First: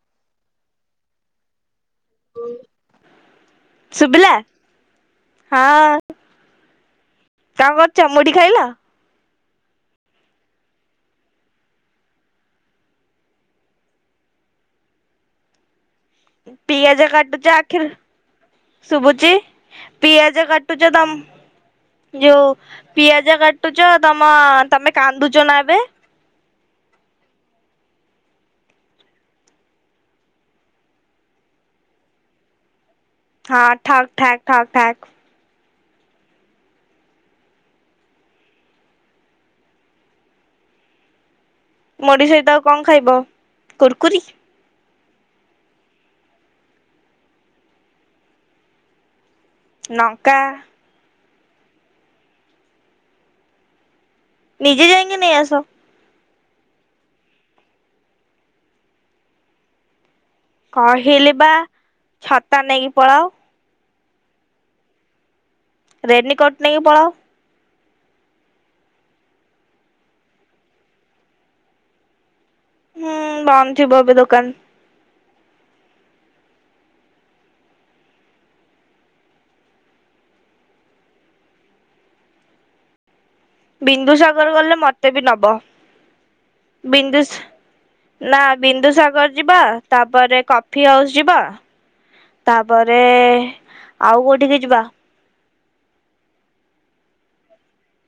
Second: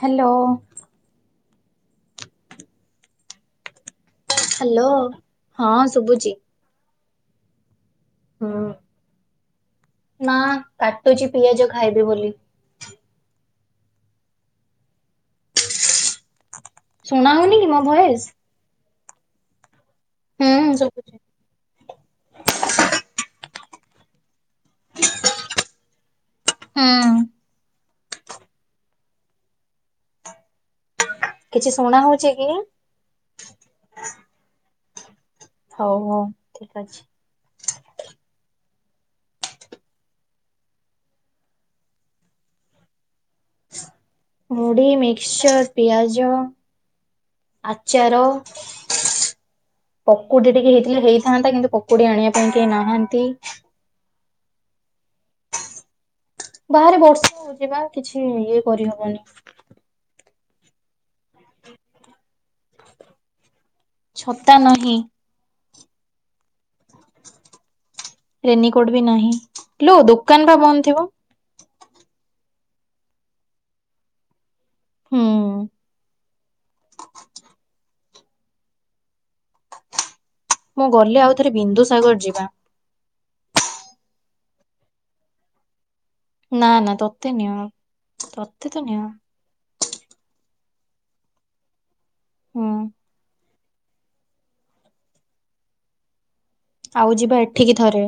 Hello. ଶୁବିଲା? Hello ହଁ ଶୁବୁଛି। କଣ କରୁଚ ମୁୁଢି ଖାଇଲା? ନାଁ କାଟୁଚି ପିଆଜ ଖାଇବି ବୋଲି। ପିଆଜ ଶୁଣା କାଟୁଚ ହଉନି କି ମୋ ଆଖିର୍ ଭଏସ୍? ଶବୁଚି ପିଆଜ ହୁଁ କାଟୁଚ ଶୁଭୁଛି ଦମ୍ ଯଉ ପିଆଜ କାଟୁଚତମ ତମେ କାନ୍ଦୁଚ ନାଁ ଏବେ? ହୁଁ। କିଛି ଶୁଣା ହଉଛି କି? ହଁ ଠାକ୍ ଠାକ୍ ଠାକ୍ ଠାକ୍। ହଉ ହଉ ଠିକ ଅଛି। ମୁଢି ସହିତ ଆଉ କଣ ଖାଇବ କୁର୍କୁରି। ମୁଢି ମିକ୍ସଚର ପିଆଜ ଆଚାର ଲଙ୍କା ପକୁଡି ଟିକେ ହେଇଥିଲେ ହେଇଥାନ୍ତା କିନ୍ତୁ ପକୁଡି ଆଣିବା ପାଇଁ କେହି ନାହାନ୍ତି। ନିଜେ ଯାଇକି ନେଇ ଆସ। ବାହାରେ ବର୍ଷା ହେଉଛି ବା କିଛି ଇଏ କରିହବନି। କହିଲି ବା ଛତା ନେଇକି ପଳାଅ। ଛତା ନାହିଁ। ରେନିକୋଟ୍ ନେଇକି ପଳାଉ। ରେନିକୋଟ ବି ନାହିଁ କୀ ଲୋ ଦୋକାନ ବା ବନ୍ଦ ଥିବ। ହୁଁ ବଂଦ ଥିବ ଏବେ ଦୋକାନ। ହୁଁ। ମୁଁ ଗଲେ ଆଉ ଥରେ ବିନ୍ଦୁସାଗର ଯିବା। ବିନ୍ଦୁସାଗର ଗଲେ ମତେ ବି ନବ। ନା ନା ବିିନ୍ଦୁ ତତେ ନିଅ ନା ତତେ ତ ନିଅ ବିିନ୍ଦୁସାଗର। ଯିବା ତାପରେ କଫି ହାଉସ୍ ଯିବା ହୁଁ ତାପରେ ଆଉ କୋଉଠିକି ଯିବା। ଆଉ ଯିବା ଏଠିକି ଥରେ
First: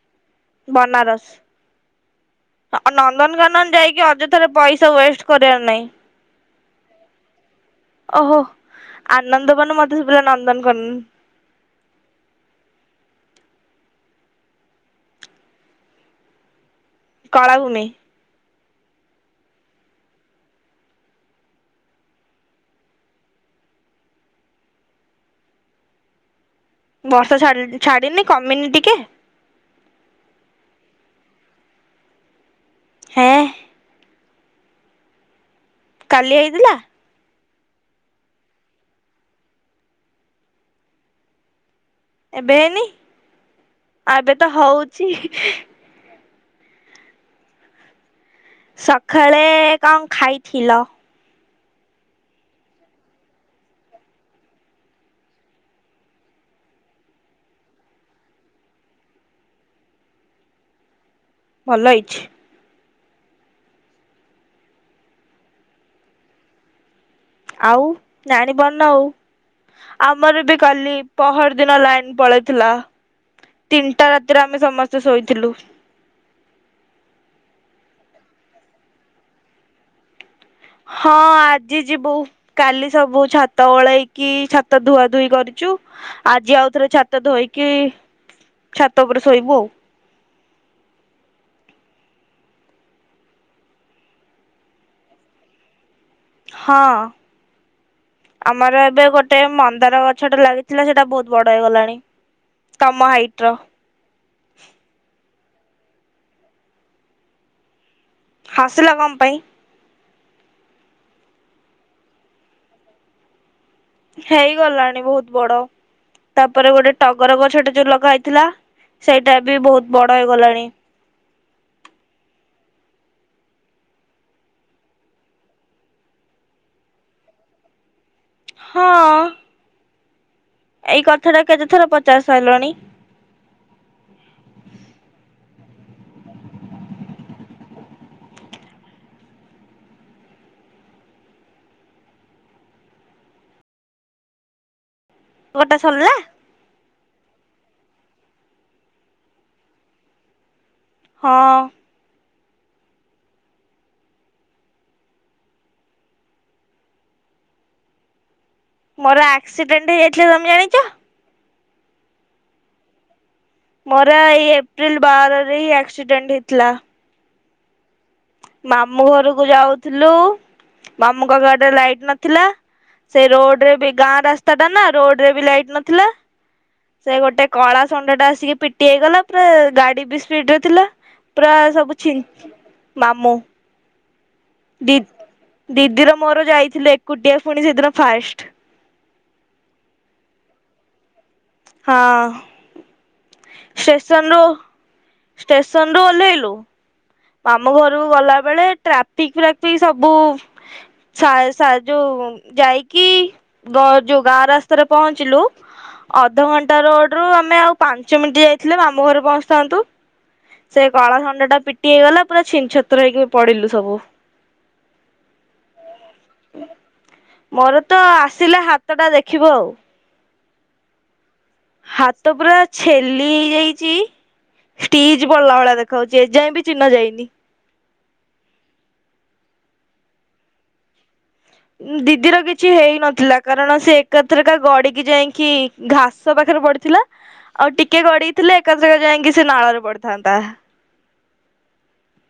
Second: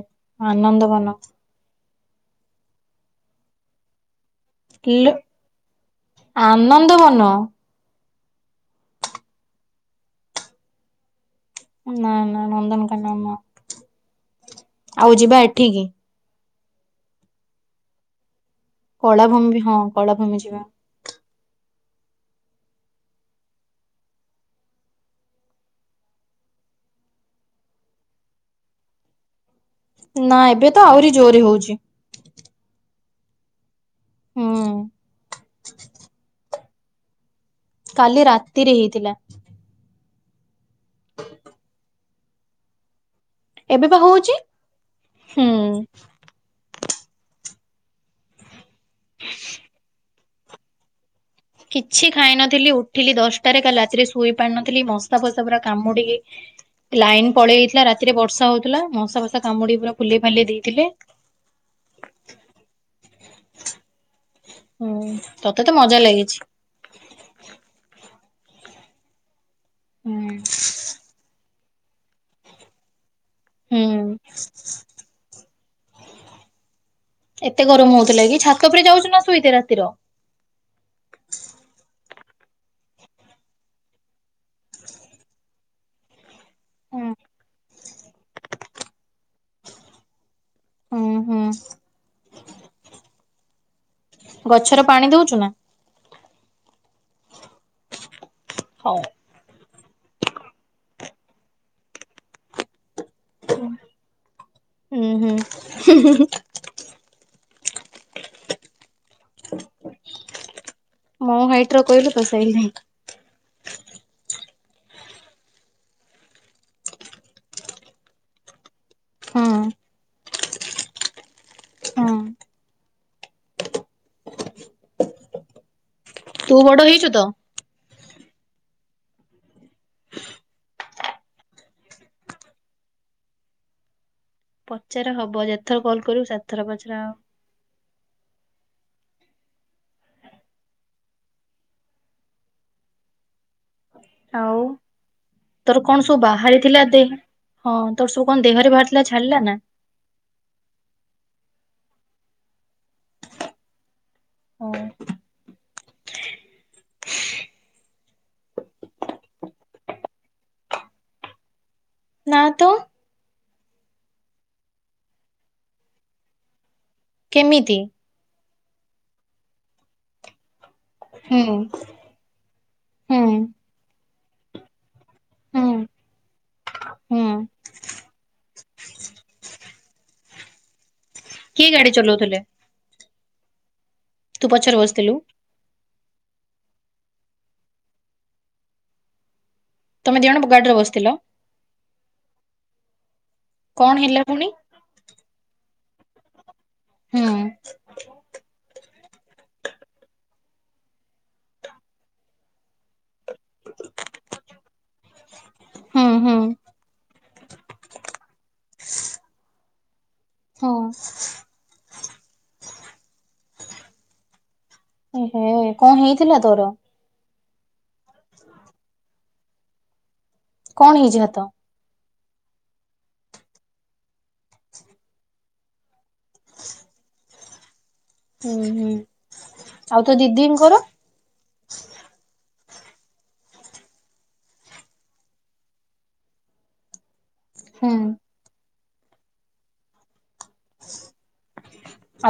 ଆନନ୍ଦବନ ବନାରସ ଆଉ ନନ୍ଦନକାନନ ଯାଇକି ଅଯୋ ଥାରେ ପଇସା ଲୋ ୱେଷ୍ଟ କରିବାର ନାହିଁ। ଆନନ୍ଦବନ ଓହୋ ଆନନ୍ଦବନ ମତେ ସୁଭିଲା ନନ୍ଦନ କାନନ୍ ନା ନା ନନ୍ଦନକନନ ନୁହଁ ଆଉ ଯିବା ଏଠିକି? କଳା ଭୂମି କଳାଭୂମି ବି ହଁ କଳାଭୂମି ଯିବା। ବର୍ଷା ଛାଡ଼ିନି କମିନି ଟିକେ। ନା ଏବେ ତ ଆହୁରି ଜୋରରେ ହଉଛି। ହେଁ। ହୁଁ। କାଲି ହେଇଥିଲା? କାଲି ରାତିରେ ହେଇଥିଲା [inaudible] ଏବେ ହେନି ବା ହଉଛି ଏବେ ତ ହଉଛି ହୁଁ ସକାଳେ କଣ ଖାଇଥିଲ? କିଛି ଖାଇନଥିଲି ଉଠିଲି ଦଶଟାରେ କାଲି ରାତିରେ ଶୋଇ ପାରିନଥିଲି ମଶା ଫସା ପୁରା କାମୁଡିକି ଲାଇନ ପଳେଇ ଯାଇଥିଲା ରାତିରେ ବର୍ଷା ହଉଥିଲା ମଶା ଫସା କାମୁଡି ପୁରା ଫୁଲେଇ ଫାଲି ଦେଇଥିଲେ ଭଲ ହେଇଛି ହୁଁ ତତେ ତ ମଜା ଲାଗିଛି ଆଉ ନାଣୀ ବନଉ ହୁଁ ଆମର ବି କଲି ପହର ଦିନ ଲାଇନ ପଳେଇଥିଲା ତିନିଟା ହୁଁ ରାତିରେ ଆମେ ସମସ୍ତେ ଶୋଇଥିଲୁ ଏତେ ଗରମ ହଉଥିଲା କି ଛାତ ଉପରେ ଯାଉଛୁ ନା ଶୋଇତେ ରାତିର ହଁ ଆଜି ଯିବୁ କାଲି ସବୁ ଛାତ ଓଳେଇକି ଛାତ ଧୁଆ ଧୁଇ କରିଛୁ। ଆଜି ଆଉଥରେ ହୁଁ। ଛାତ ଧୋଇକି ଛାତ ଉପରେ ଶୋଇବୁ ଆଉ ହୁଁ ହୁଁ। ଗଛର ପାଣି ଦଉଛୁ ନା? ହଁ ଆମର ହଉ। ଏବେ ଗୋ ଟେ ମନ୍ଦାର ଗଛ ଟା ଲାଗିଥିଲା ସେଟା ବହୁତ ବଡ ହେଇଗଲାଣି ତମ ହାଇଟ ର। ହୁଁ ହୁଁ। ହସିଲ କଁ ପାଇଁ? ମୋ ହାଇଟ ର କହିଲୁ ତ ସେଇ ପାଇଁ। ହେଇଗଲାଣି ବହୁତ ବଡ ତାପରେ ଗୋଟେ ଟଗର ଗଛଟେ ଯୋଉ ଲଗା ହେଇଥିଲା ସେଇଟା ହଁ ବି ବହୁତ ବଡ ହେଇଗଲାଣି। ହଁ ତୁ ବଡ ହେଇଛୁ ତ। ହଁ। ଏଇ କଥା ଟା କେତେ ଥର ପଚାରି ସାରିଲଣି? ପଚାର ହବ ଯେତଥର କଲ୍ କରିବୁ ସେତଥର ପଚାର ହବ। ଆଉ ଗୋଟା ତୋର କଣ ସରିଲା ସବୁ ବାହାରିଥିଲା ଦେ ହଁ ତୋର ସବୁ କଣ ଦେହରେ ବାହାରି ଥିଲା ଛାଡିଲା ନା? ହଁ। ହଁ। ମୋର ଆକ୍ସିଡେଣ୍ଟ ହେଇଯାଇଥିଲା ତମେ ଜାଣିଚ? ନା ତ। ମୋର ଏଇ ଏପ୍ରିଲ ବାରରେ ହିଁ ଆକ୍ସିଡେଣ୍ଟ ହେଇଥିଲା। କେମିତି? ମାମୁଁ ଘରକୁ ଯାଉଥିଲୁ ମାମୁ ହୁଁ ଘରଆଡେ ଲାଇଟ ନଥିଲା ହୁଁ ସେ ରୋଡ ରେ ବି ଗାଁ ରାସ୍ତା ଟା ନା ରୋଡ ରେ ହୁଁ ଲାଇଟ୍ ନଥିଲା। ସେ ହୁଁ ଗୋଟେ କଳା ଷଣ୍ଢ ଟା ଆସିକି ପିଟି ହେଇଗଲା ପୁରା ଗାଡି ବି ସ୍ପିଡ ରେ ଥିଲା, ପୁରା କିଏ ଗାଡି ସବୁ ଛିନ୍ ଚଲଉଥିଲେ? ମାମୁଁ ତୁ ପଛରେ ଦି ବସିଥିଲୁ। ଦିଦିର ମୋର ଯାଇଥିଲୁ ଏକୁଟିଆ ପୁଣି ସେଦିନ ଫାଷ୍ଟ। ତମେ ଦି ଜଣ ଗାଡି ରେବସିଥିଲ। ହଁ, କଣ ହେଲା ଷ୍ଟେସନ ରୁ ପୁଣି? ଷ୍ଟେସନ ରୁ ଓହ୍ଲେଇଲୁ। ହୁଁ ମାମୁ ଘରକୁ ଗଲାବେଳେ ଟ୍ରା ପିକ ଫ୍ରାପିକ୍ ସବୁ ଶାଆ ଯୋଉ ଯାଇକି ବ ଯୋଉ ଗାଁ ରାସ୍ତାରେ ପହଞ୍ଚିଲୁ ହୁଁ ହୁଁ ଅଧଘ ରୋଡ ରୁ ଆମେ ଆଉ ପାଞ୍ଚ ମିନିଟ୍ ଯାଇଥିଲେ ମାମୁ ଘରେ ପହଞ୍ଚିଥାନ୍ତୁ। ହଁ ସେ କଳା ଷଣ୍ଢ ଟା ପିଟି ହେଇଗଲା ପୁରା ଛିନ ଛତ୍ର ହେଇକି ପଡିଲୁ ସବୁ। ଏ ହେ କଁ ହେଇଥିଲା ତୋର? ମୋର ତ ଆସିଲା ହାତଟା ଦେଖିବୁ ଆଉ। କଣ ହେଇଛି ହାତ? ହାତ ପୁରା ଛେଲି ହେଇଯାଇଛି। ଷ୍ଟିଜ୍ ପଡିଲା ଭଳିଆ ଦେଖାଯାଉଛି ଏଯାଏଁ ବି ଚିହ୍ନ ଯାଇନି। ହୁଁ ହୁଁ, ଆଉ ତୋ ଦିଦିଙ୍କର? ଦିଦିର କିଛି ହେଇନଥିଲା କାରଣ ସେ ଏକାଥରକା ଗଡିକି ଯାଇକି ଘାସ ପାଖରେ ପଡିଥିଲା ଆଉ ହୁଁ ଟିକେ ଗଡିଥିଲେ ଏକା ଥରେ ଯାଇକି ସେ ନାଳରେ ପଡିଥାନ୍ତା।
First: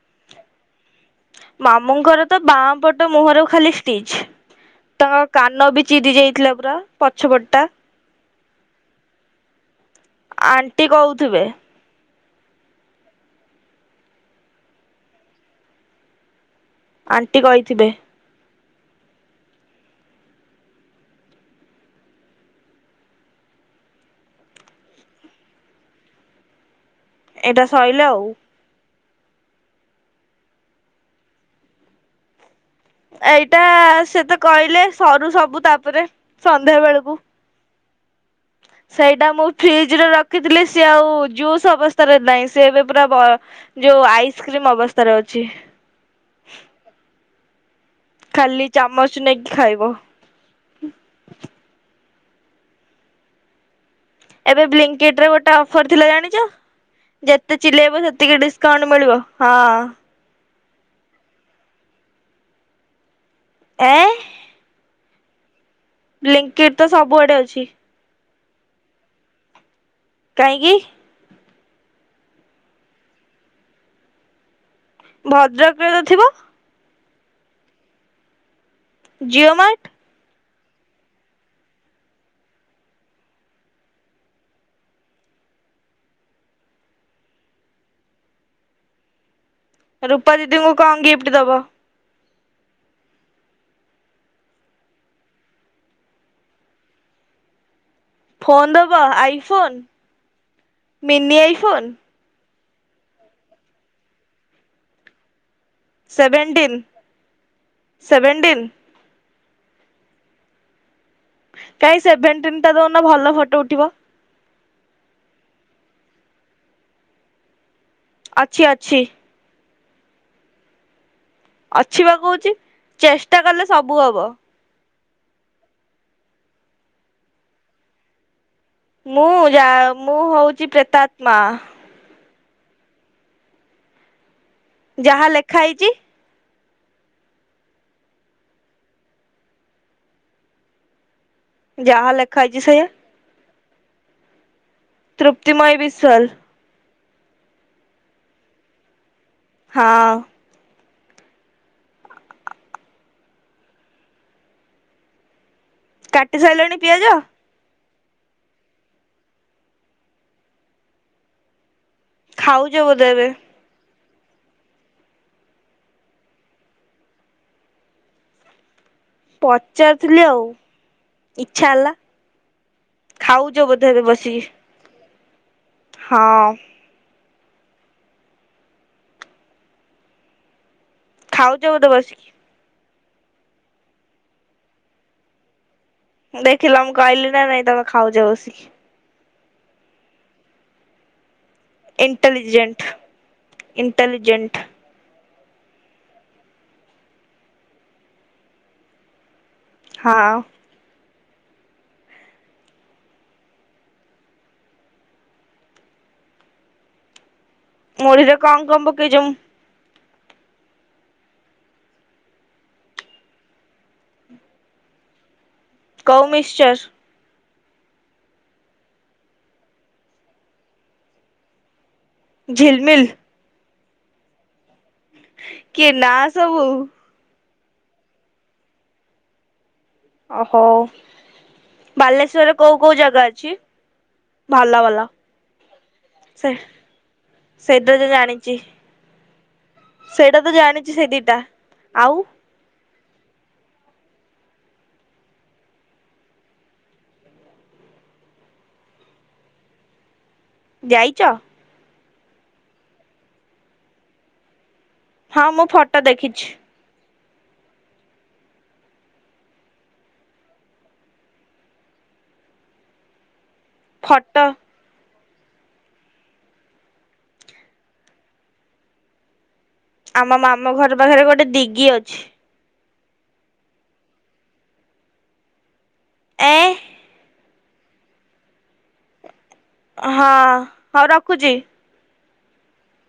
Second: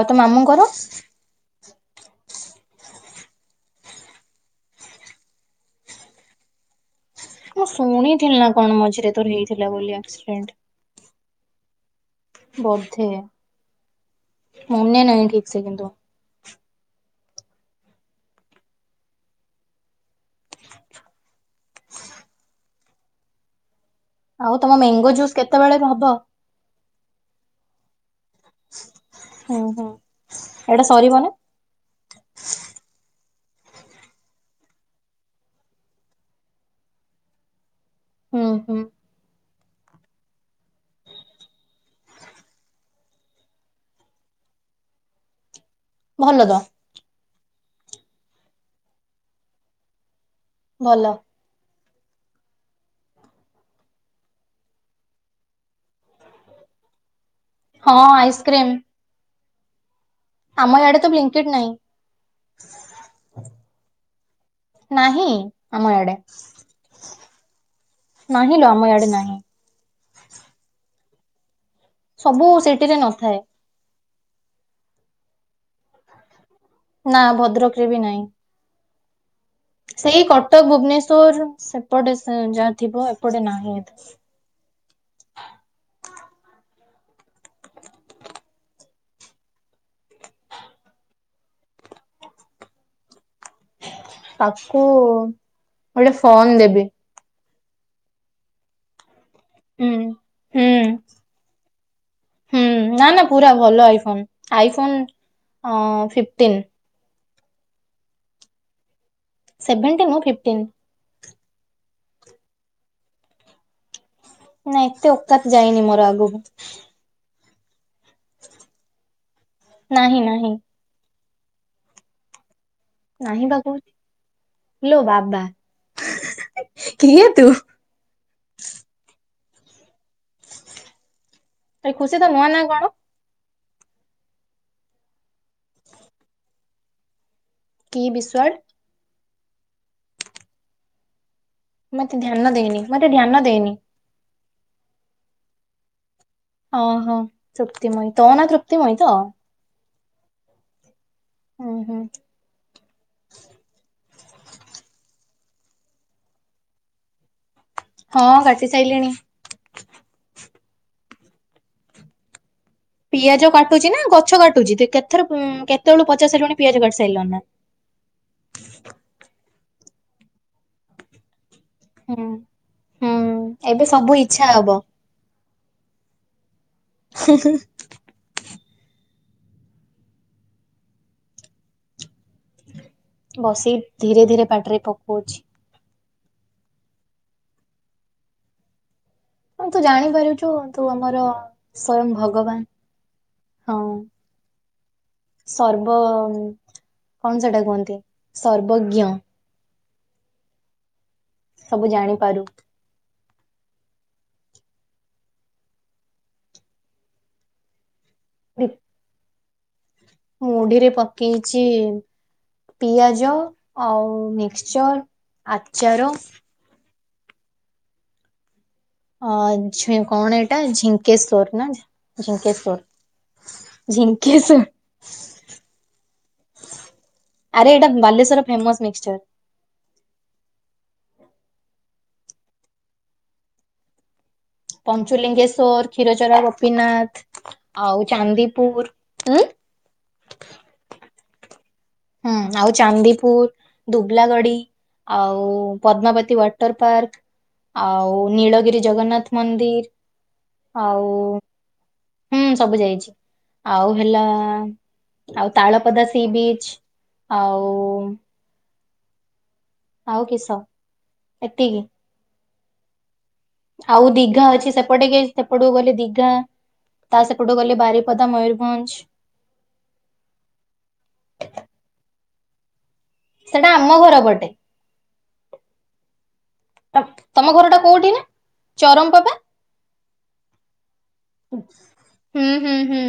ଆଉ ତୋ ମାମୁଁଙ୍କର? ମାମୁଙ୍କର ତ ବାଁ ପଟ ମୁହଁରୁ ଖାଲି ଷ୍ଟିଚ। ତାଙ୍କ କାନ ବି ଚିରି ଯାଇଥିଲା ପୁରା ପଛପଟଟା। ମୁଁ ଶୁଣିଥିଲି ନା କଣ ମଝିରେ ତୋର ହେଇଥିଲା ବୋଲି ଆକ୍ସିଡେଣ୍ଟ। ଆଣ୍ଟି କହୁଥିବେ। ବୋଧେ ମନେ ନାହିଁ ଠିକ ସେ କିନ୍ତୁ ଆଣ୍ଟି କହିଥିବେ? ଆଉ ତମ ମେଙ୍ଗୋ ଜୁସ୍ କେତେବେଳେ କେ ହେବ? ଏଇଟା ସିଇଲେ ଆଉ। ହୁଁ ହୁଁ ଏଇଟା ସରିବ ନା? ଏଇଟା ସେତ କହିଲେ ସରୁ ସବୁ ତାପରେ ସନ୍ଧ୍ୟା ବେଳକୁ। ହୁଁ ହୁଁ। ସେଇଟା ମୁଁ ଫ୍ରିଜରେ ରଖିଥିଲି ସିଏ ଆଉ ଜୁସ୍ ଅବସ୍ଥାରେ ନାହିଁ ସେ ଏବେ ପୁରା ବ ଯୋଉ ଆଇସ୍କ୍ରିମ ଅବସ୍ଥାରେ ଅଛି। ଭଲ ତ। ଖାଲି ଚାମଚ ନେଇକି ଖାଇବ। ଭଲ। ଏବେ ବ୍ଲିଙ୍କକିଟ ରେ ଗୋଟେ ଅଫର ଥିଲା ଜାଣିଛ? ଯେତେ ହଁ ଚିଲେଇବ ସେତିକି ଆଇସ୍କ୍ରିମ ଡିସକାଉଣ୍ଟ ମିଳିବ। ହଁ ଆମ ୟାଡେ ତ ବ୍ଲିଙ୍କଡ ନାହିଁ। ଏଁ। ନାହିଁ। ଆମ ଇଆଡେ। ବ୍ଲୀଙ୍କିଡ ତ ସବୁଆଡେ ଅଛି। ନାହିଁ ଲୋ ଆମ ଇଆଡେ ନାହିଁ। କାହିଁକି?। ସବୁ ସିଟି ରେ ନଥାଏ। ଭଦ୍ରକରେ ତ ଥିବ। ନା ଭଦ୍ରକ ରେ ବି ନାହିଁ। ଜିଓ ମାର୍ଟ। ସେଇ କଟକ ଭୁବନେଶ୍ୱର ସେପଟେ ଯାହା ଥିବ ଏପଟେ ନାହିଁ। ରୂପା ଦିଦିଙ୍କୁ କଅଁ ଗିଫ୍ଟ ଦବ? ତାକୁ ଗୋଟେ ଫୋନ ଦେବି। ଫୋନ ଦବ ଆଇଫୋନ୍ ହୁଁ ହୁଁ ମିନି ଆଇଫୋନ୍? ହୁଁ ନା ନା ପୁରା ଭଲ ଆଇଫୋନ ଆଇଫୋନ ଅ ଫିଫ୍ଟିନ୍ ସେଭେଣ୍ଟିନ୍ ସେଭେଣ୍ଟିନ୍। ସେଭେଣ୍ଟି ମୁଁ ଫିଫ୍ଟିନ୍। କାଇଁ ସେଭେଣ୍ଟିନ ଟା ଦଉନ ଭଲ ଫଟୋ ଉଠିବ। ନାଇଁ ଏତେ ଓକାାତ ଯାଇନି ମୋର ଆଗକୁ। ଅଛି ଅଛି। ନାହିଁ ନାହିଁ। ଅଛି ବା କହୁଛି। ଚେଷ୍ଟା ନାହିଁ ବା କଲେ ସବୁ ହବ କହୁଛି ଲୋ ବାବା କିଏ ତୁ। ମୁଁ ଯା ମୁଁ ହଉଛି ପ୍ରେତାତ୍ ମା। ଏ ଖୁସି ତ ନୁହଁ ନା କଣ। ଯାହା ଲେଖା ହେଇଛି? କି ବିଶ୍ବାଳ? ଯାହା ମତେ ଲେଖା ଧ୍ୟାନ ହେଇଛି ଦେଇନି। ସେଇଆ ମତେ ଧ୍ୟାନ ଦେଇନି! ତୃପ୍ତିମୟି ବିଶ୍ୱାଲ। ଅଁ ହ ତୃପ୍ତିମୟୀ ତ ନା ତୃପ୍ତିମୟୀ ତ? ହଁ ହୁଁ ହୁଁ କାଟି ସାଇଲାଣି ପିଆଜ? ହଁ କାଟି ସାଇଲିଣି। ଖାଉଚ୍। ପିଆଜ କାଟୁଚ ନା ଗଛ କାଟୁଛି, କେତେଥର ଉଁ କେତେବେଳୁ ପଚାରିଶାରିଲୁଣି ପିଆଜ କାଟି ସାରିଳୁ ନା? ପଚାରୁଥିଲି ଆଉ, ଇଚ୍ଛା ହେଲା। ହୁଁ ଖାଉଛ ହୁଁ ବୋଧେ ଏବେ ସବୁ ବସିକି? ଇଚ୍ଛା ହବ ହଁ ପ ହଁ [unintelligible] ଖାଉଛ ବୋଧେ ତ ବସିକି? ବସି ଧୀରେ ଧୀରେ ପାଟିରେ ପକୋଉଛି। ଦେଖିଲ, ମୁଁ କହିଲି ନା ନାଇଁ ତମେ ଖାଉଛ ବସିକି। ହ ତୁ ଜାଣିପାରୁଛୁ ତୁ ଆମର ସ୍ବୟଂ ଇଣ୍ଟେଲିଜେଣ୍ଟ ଭଗବାନ ହଁ। ଇଣ୍ଟେଲିଜେଣ୍ଟ ସର୍ବ, କଣ ସେଟା କୁହନ୍ତି ସର୍ବଜ୍ଞ। ହଁ ସବୁ ଜାଣିପାରୁ। ମୁଢିରେ କଣ, ବି- କଣ ପକେଇ ଚମ? ମୁଢିରେ ପକେଇଛି ପିଆଜ ଆଉ ମିକ୍ସଚର ଆଚ କଉ ମିିଶ୍ଚର? ଅ ଝିକ କଣ ଏଇଟା ଝିଙ୍କେଶ୍ଵର ନା ଝିଲମିଲ ଝିଙ୍କେଶ୍ଵର ଝିଙ୍କେଶ୍ଵର। କିଏ ନା ସବୁ। ଆରେ ଏଇଟା ବାଲେଶ୍ଵର ଫେମସ ମିଶ୍ଚର। ଓହୋ ବାଲେଶ୍ୱରେ କୋଉ କୋଉ ଜାଗା ଅଛି? ଭଲ ଭଲ ପଞ୍ଚୁଲିଙ୍ଗେଶ୍ଵର, କ୍ଷୀରଚୋରା ସେ ଗୋପୀନାଥ ସେଇଟା ଆଉ ତ ଜାଣିଛି ଚାନ୍ଦିପୁର ହୁଁ। ସେଇଟା ତ ଜାଣିଛି ସେ ଦିଟା। ଆଉ? ହୁଁ ଆଉ ଚାନ୍ଦିପୁର ଦୁବଲାଗଡି। ଆଉ ପଦ୍ମାବତୀ ୱାଟର ପାର୍କ। ଆଉ ନୀଳଗିରି ଜଗନ୍ନାଥ ମନ୍ଦିର। ଆଉ ଯାଇଛ ହୁଁ ସବୁ ଯାଇଛି ଆଉ ହେଲା! ହଁ ଆଉ ମୁଁ ଫଟୋ ତାଳପଦା ସି ଦେଖିଛି ବିଚ୍ ଆଉ। ଆଉ କିଶ ଏତିକି? ଆଉ ଫଟୋ ଦିଘା ଅଛି ସେପଟେ କି। ସେପଟକୁ ଗଲେ ଦିଘା। ତା ସେପଟୁ ଗଲେ ବାରିପଦା ମୟରଭଞ୍ଜ। ଆମ ମାମୁଁ ଘର ପାଖରେ ଗୋଟେ ଦିଗି ଅଛି। ସେଟା ଆମ ଘର ପଟେ। ଏ ତତ ତମ ଘର ଟା କୋଉଠି କା ଚରମ ପାଦା? ଅହଁ ହଉ ର ହୁଁ ହୁଁ ହୁଁ।